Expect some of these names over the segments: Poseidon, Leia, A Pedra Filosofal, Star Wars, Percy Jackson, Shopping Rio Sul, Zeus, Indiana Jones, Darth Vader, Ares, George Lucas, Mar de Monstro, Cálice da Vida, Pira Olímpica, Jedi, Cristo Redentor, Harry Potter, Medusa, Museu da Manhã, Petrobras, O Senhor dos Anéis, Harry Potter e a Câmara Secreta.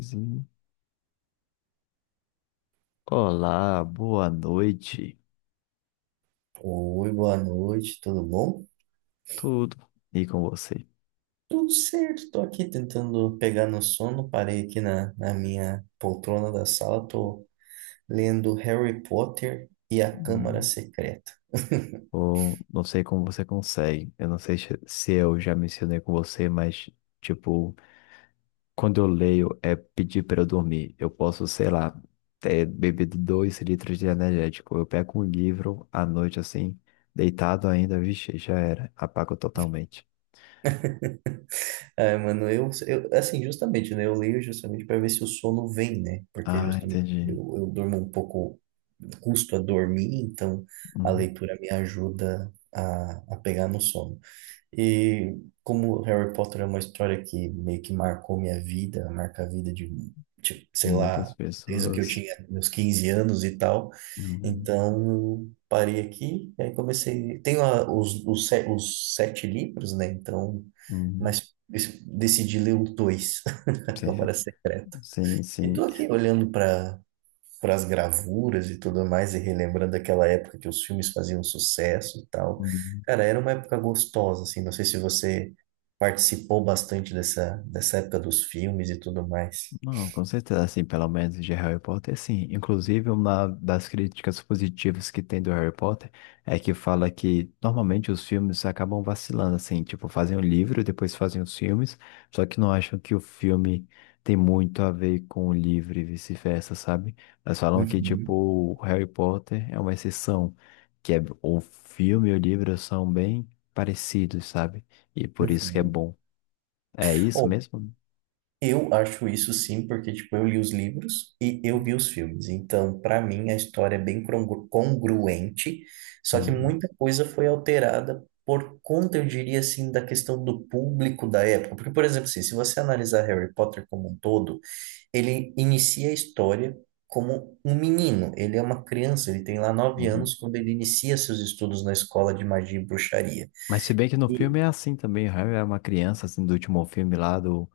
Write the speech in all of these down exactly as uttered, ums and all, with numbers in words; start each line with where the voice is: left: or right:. left: Sim. Olá, boa noite.
right: Oi, boa noite, tudo bom?
left: Tudo. E com você?
right: Tudo certo, tô aqui tentando pegar no sono, parei aqui na, na minha poltrona da sala, tô lendo Harry Potter e a Câmara
left: Hum,
right: Secreta.
left: Bom, não sei como você consegue. Eu não sei se se eu já mencionei com você, mas, tipo, quando eu leio é pedir para eu dormir. Eu posso, sei lá, ter bebido dois litros de energético. Eu pego um livro à noite, assim, deitado ainda, vixe, já era. Apago totalmente.
right: Ah, mano, eu, eu, assim, justamente, né, eu leio justamente para ver se o sono vem, né, porque
left: Ah,
right: justamente eu,
left: entendi.
right: eu durmo um pouco, custo a dormir, então a
left: Uhum.
right: leitura me ajuda a, a pegar no sono. E como Harry Potter é uma história que meio que marcou minha vida, marca a vida de, tipo, sei
left: Muitas
right: lá, desde o que eu
left: pessoas.
right: tinha meus quinze anos e tal,
left: Uhum.
right: então eu parei aqui e aí comecei. Tenho a- os, os, se- os sete livros, né? Então,
left: Uhum.
right: mas es- decidi ler os dois, A
left: Sim,
right: Câmara Secreta.
left: sim,
right: E tô
left: sim.
right: aqui olhando para para as gravuras e tudo mais, e relembrando aquela época que os filmes faziam sucesso e tal.
left: Uhum.
right: Cara, era uma época gostosa, assim, não sei se você participou bastante dessa, dessa época dos filmes e tudo mais.
left: Não, com certeza, assim, pelo menos de Harry Potter, sim. Inclusive, uma das críticas positivas que tem do Harry Potter é que fala que normalmente os filmes acabam vacilando, assim, tipo, fazem o livro, depois fazem os filmes, só que não acham que o filme tem muito a ver com o livro e vice-versa, sabe? Mas falam que, tipo,
right: Uhum,
left: o Harry Potter é uma exceção, que é, o filme e o livro são bem parecidos, sabe? E por isso que é
right: uhum.
left: bom. É isso mesmo?
right: Eu acho isso sim, porque tipo, eu li os livros e eu vi os filmes. Então, para mim, a história é bem congru- congruente, só que
left: Uhum,
right: muita coisa foi alterada por conta, eu diria assim, da questão do público da época. Porque, por exemplo, assim, se você analisar Harry Potter como um todo, ele inicia a história como um menino. Ele é uma criança, ele tem lá nove
left: uhum.
right: anos quando ele inicia seus estudos na escola de magia e bruxaria.
left: Mas se bem que no filme é assim também, o Harry é uma criança, assim, do último filme lá, do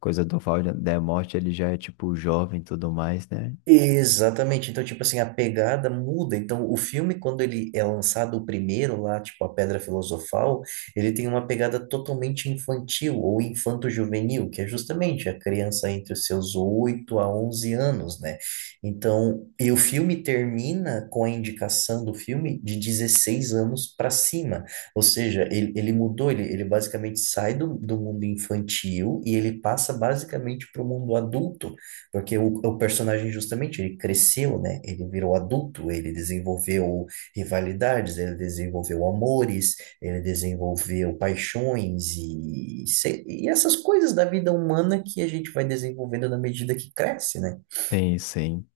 left: Coisa do Val da Morte, ele já é, tipo, jovem e tudo mais, né?
right: Exatamente. Então, tipo assim, a pegada muda. Então, o filme, quando ele é lançado, o primeiro lá, tipo A Pedra Filosofal, ele tem uma pegada totalmente infantil ou infanto-juvenil, que é justamente a criança entre os seus oito a onze anos, né? Então, e o filme termina com a indicação do filme de dezesseis anos para cima. Ou seja, ele, ele mudou, ele, ele basicamente sai do, do mundo infantil e ele passa basicamente para o mundo adulto. Porque o, o personagem, justamente, ele cresceu, né? Ele virou adulto, ele desenvolveu rivalidades, ele desenvolveu amores, ele desenvolveu paixões e, se- e essas coisas da vida humana que a gente vai desenvolvendo na medida que cresce, né?
left: Tem, sim.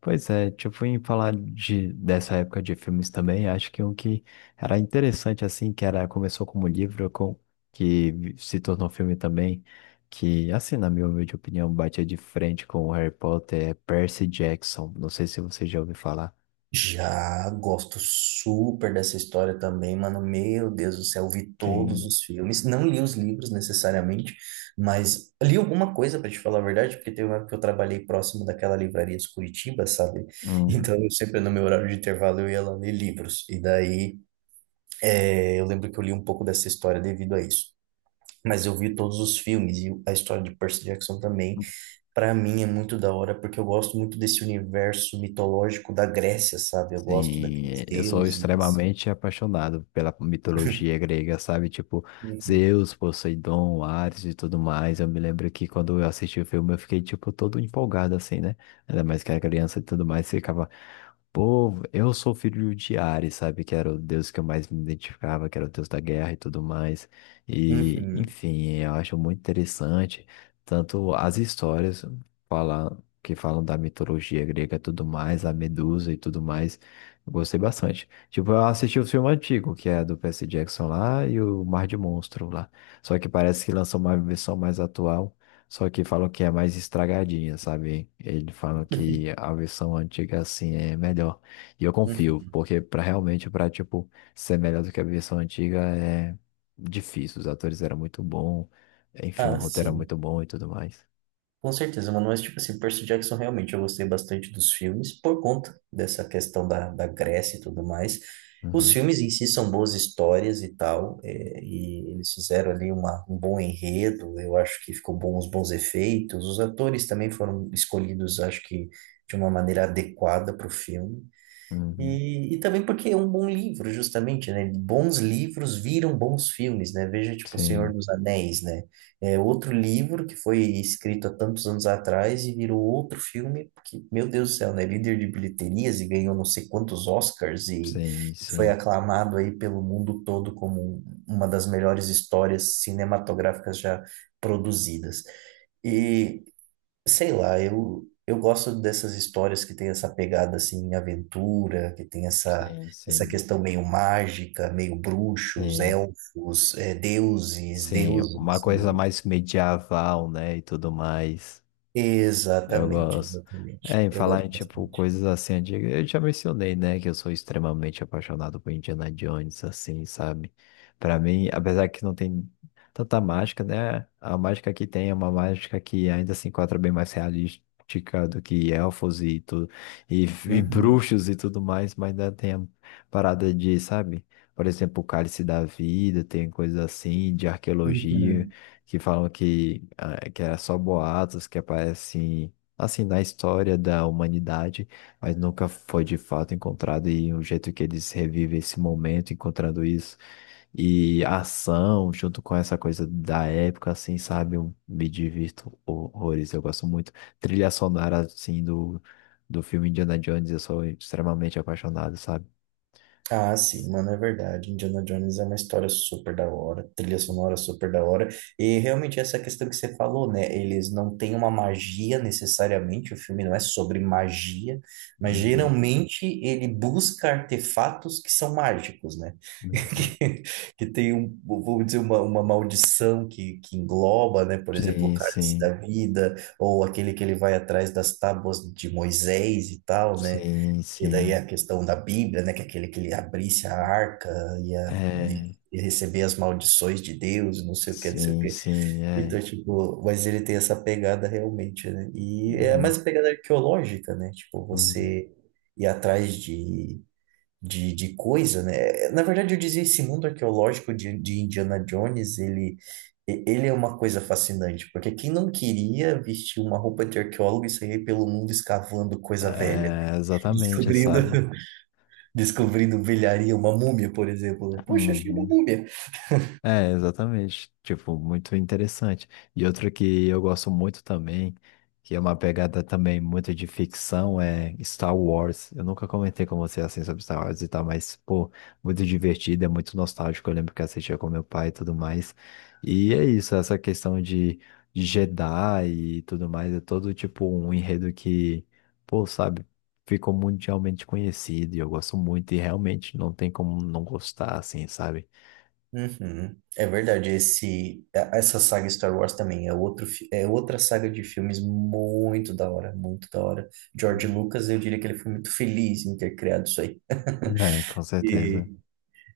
left: Pois é, tipo, em falar de, dessa época de filmes também, acho que um que era interessante, assim, que era, começou como livro, com, que vi- se tornou filme também, que, assim, na minha humilde opinião, batia de frente com o Harry Potter, é Percy Jackson. Não sei se você já ouviu falar.
right: Já gosto super dessa história também, mano. Meu Deus do céu, vi todos
left: Sim.
right: os filmes. Não li os livros necessariamente, mas li alguma coisa para te falar a verdade, porque teve uma época que eu trabalhei próximo daquela livraria de Curitiba, sabe? Então, eu sempre no meu horário de intervalo eu ia lá ler livros. E daí, eh, eu lembro que eu li um pouco dessa história devido a isso. Mas eu vi todos os filmes e a história de Percy Jackson também. Pra mim é muito da hora, porque eu gosto muito desse universo mitológico da Grécia, sabe? Eu gosto
left: Sim,
right: daqueles
left: é, eu sou
right: deuses.
left: extremamente apaixonado pela mitologia grega, sabe? Tipo,
right: Uhum,
left: Zeus, Poseidon, Ares e tudo mais. Eu me lembro que quando eu assisti o filme eu fiquei, tipo, todo empolgado, assim, né? Ainda mais que era criança e tudo mais, ficava. Pô, eu sou filho de Ares, sabe? Que era o deus que eu mais me identificava, que era o deus da guerra e tudo mais. E,
right: uhum,
left: enfim, eu acho muito interessante tanto as histórias fala- que falam da mitologia grega e tudo mais, a Medusa e tudo mais. Eu gostei bastante. Tipo, eu assisti o filme antigo, que é do Percy Jackson lá e o Mar de Monstro lá. Só que parece que lançou uma versão mais atual. Só que falam que é mais estragadinha, sabe? Eles falam que a versão antiga, assim, é melhor. E eu confio,
right: uhum.
left: porque para realmente, para tipo, ser melhor do que a versão antiga é difícil. Os atores eram muito bons, enfim, o
right: Ah,
left: roteiro era
right: sim.
left: muito bom e tudo mais.
right: Com certeza, mano. Mas, tipo assim, Percy Jackson, realmente, eu gostei bastante dos filmes por conta dessa questão da, da Grécia e tudo mais. Os
left: Uhum,
right: filmes em si são boas histórias e tal, é, e eles fizeram ali uma, um bom enredo, eu acho que ficou bom, os bons efeitos. Os atores também foram escolhidos, acho que, de uma maneira adequada para o filme.
left: uhum.
right: E, e também porque é um bom livro, justamente, né? Bons livros viram bons filmes, né? Veja, tipo, O Senhor
left: Sim,
right: dos Anéis, né? É outro livro que foi escrito há tantos anos atrás e virou outro filme, porque, meu Deus do céu, né? Líder de bilheterias e ganhou não sei quantos Oscars e
left: sim,
right: foi
left: sim,
right: aclamado aí pelo mundo todo como um, uma das melhores histórias cinematográficas já produzidas. E sei lá, eu, eu gosto dessas histórias que tem essa pegada assim, aventura, que tem essa,
left: sim,
right: essa
left: sim,
right: questão meio mágica, meio bruxos,
left: sim,
right: elfos, eh, deuses,
left: sim. Uma
right: deuses.
left: coisa
right: e-
left: mais medieval, né, e tudo mais. Eu
right: Exatamente,
left: gosto. É,
right: exatamente.
left: em
right: Eu
left: falar
right: gosto
left: em, tipo,
right: bastante.
left: coisas assim antigas, eu já mencionei, né, que eu sou extremamente apaixonado por Indiana Jones, assim, sabe? Pra mim, apesar que não tem tanta mágica, né, a mágica que tem é uma mágica que ainda se enquadra bem mais realística do que elfos e tudo, e, e
right: Uhum,
left: bruxos e tudo mais, mas ainda tem a parada de, sabe? Por exemplo, o Cálice da Vida, tem coisas assim, de arqueologia,
right: uhum.
left: que falam que, ah, que era só boatos, que aparecem assim, na história da humanidade, mas nunca foi de fato encontrado e o jeito que eles revivem esse momento, encontrando isso, e a ação, junto com essa coisa da época, assim, sabe, eu me divirto horrores, eu gosto muito. Trilha sonora, assim, do, do, filme Indiana Jones, eu sou extremamente apaixonado, sabe?
right: Ah, sim, mano, é verdade. Indiana Jones é uma história super da hora, trilha sonora super da hora. E realmente essa questão que você falou, né? Eles não têm uma magia necessariamente, o filme não é sobre magia, mas
left: Uhum,
right: geralmente ele busca artefatos que são mágicos, né?
left: uhum.
right: Que, que tem um, vamos dizer, uma, uma maldição que, que engloba, né? Por exemplo, o
left: Sim,
right: cálice
left: sim,
right: da vida, ou aquele que ele vai atrás das tábuas de Moisés e tal, né?
left: sim,
right: Que daí
left: sim,
right: a questão da Bíblia, né? Que é aquele que ele abrisse a arca ia,
left: é,
right: ia receber as maldições de Deus, não sei o que, não sei o
left: sim,
right: que.
left: sim, é.
right: Então, tipo, mas ele tem essa pegada realmente, né? E é mais
left: Uhum,
right: a pegada arqueológica, né? Tipo,
left: uhum.
right: você ir atrás de, de, de coisa, né? Na verdade, eu dizia esse mundo arqueológico de, de Indiana Jones, ele. e- ele é uma coisa fascinante, porque quem não queria vestir uma roupa de arqueólogo e sair pelo mundo escavando coisa velha,
left: É, exatamente,
right: descobrindo
left: sabe?
right: descobrindo velharia, uma múmia, por exemplo. Né? Poxa, achei uma
left: Uhum.
right: múmia.
left: É, exatamente. Tipo, muito interessante. E outra que eu gosto muito também, que é uma pegada também muito de ficção, é Star Wars. Eu nunca comentei com você assim sobre Star Wars e tal, mas, pô, muito divertido, é muito nostálgico. Eu lembro que assistia com meu pai e tudo mais. E é isso, essa questão de, de Jedi e tudo mais, é todo tipo um enredo que, pô, sabe, ficou mundialmente conhecido e eu gosto muito e realmente não tem como não gostar, assim, sabe?
right: Uhum. É verdade, esse, a- essa saga Star Wars também é outro, fi- é outra saga de filmes muito da hora, muito da hora. George Lucas, eu diria que ele foi muito feliz em ter criado isso aí.
left: É, com certeza.
right: E,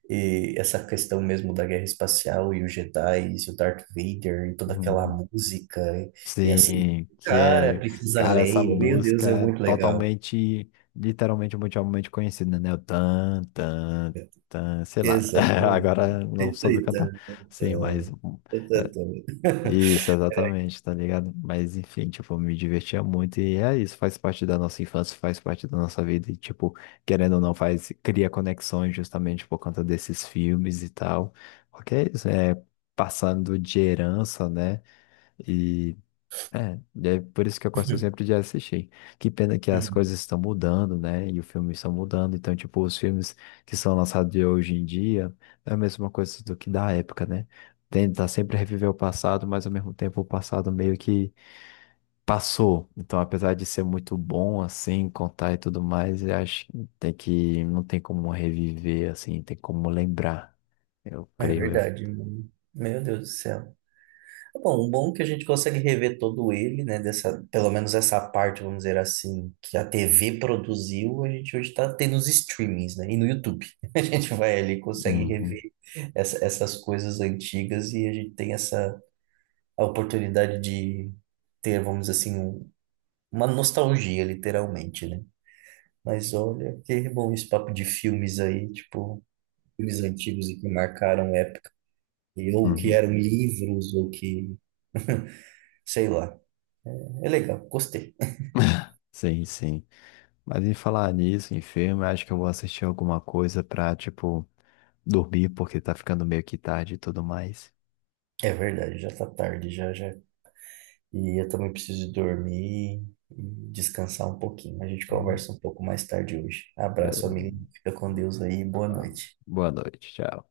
right: e essa questão mesmo da guerra espacial e os Jedi e o Darth Vader e toda aquela
left: Uhum.
right: música e, e essa
left: Sim, que
right: cara,
left: é,
right: precisa
left: cara, essa
right: Leia, meu Deus,
left: música
right: é
left: é
right: muito legal.
left: totalmente, literalmente, mundialmente conhecida, né? O tan, tan, tan, sei lá.
right: Exatamente.
left: Agora não soube
right: Perfeita.
left: cantar. Sim, mas hum, é, isso, exatamente, tá ligado? Mas enfim, tipo, me divertia muito e é isso, faz parte da nossa infância, faz parte da nossa vida e, tipo, querendo ou não, faz, cria conexões justamente por conta desses filmes e tal. Porque é isso, é passando de herança, né? É, e é por isso que eu gosto
right: Uhum,
left: sempre de assistir. Que pena que as
right: uhum.
left: coisas estão mudando, né? E os filmes estão mudando. Então, tipo, os filmes que são lançados de hoje em dia é a mesma coisa do que da época, né? Tenta sempre reviver o passado, mas ao mesmo tempo o passado meio que passou. Então, apesar de ser muito bom, assim, contar e tudo mais, eu acho que tem que, não tem como reviver, assim, tem como lembrar, eu
right: É
left: creio eu.
right: verdade, mano. Meu Deus do céu. Bom, o bom é que a gente consegue rever todo ele, né? Dessa, pelo menos essa parte, vamos dizer assim, que a T V produziu, a gente hoje está tendo os streamings, né? E no YouTube. A gente vai ali e consegue
left: Uhum,
right: rever essa- essas coisas antigas e a gente tem essa a oportunidade de ter, vamos dizer assim, um- uma nostalgia, literalmente, né? Mas olha, que bom esse papo de filmes aí, tipo, filmes antigos e que marcaram e- ou que
left: uhum.
right: eram livros, ou que, sei lá. É legal, gostei.
left: Sim, sim. Mas em falar nisso, em filme, acho que eu vou assistir alguma coisa pra, tipo, dormir, porque tá ficando meio que tarde e tudo mais.
right: É verdade, já tá tarde, já, já. E eu também preciso dormir e descansar um pouquinho. A gente
left: Uhum.
right: conversa um pouco mais tarde hoje. Abraço,
left: Beleza.
right: amigo. Fica com Deus aí, boa
left: Ah,
right: noite.
left: boa noite, tchau.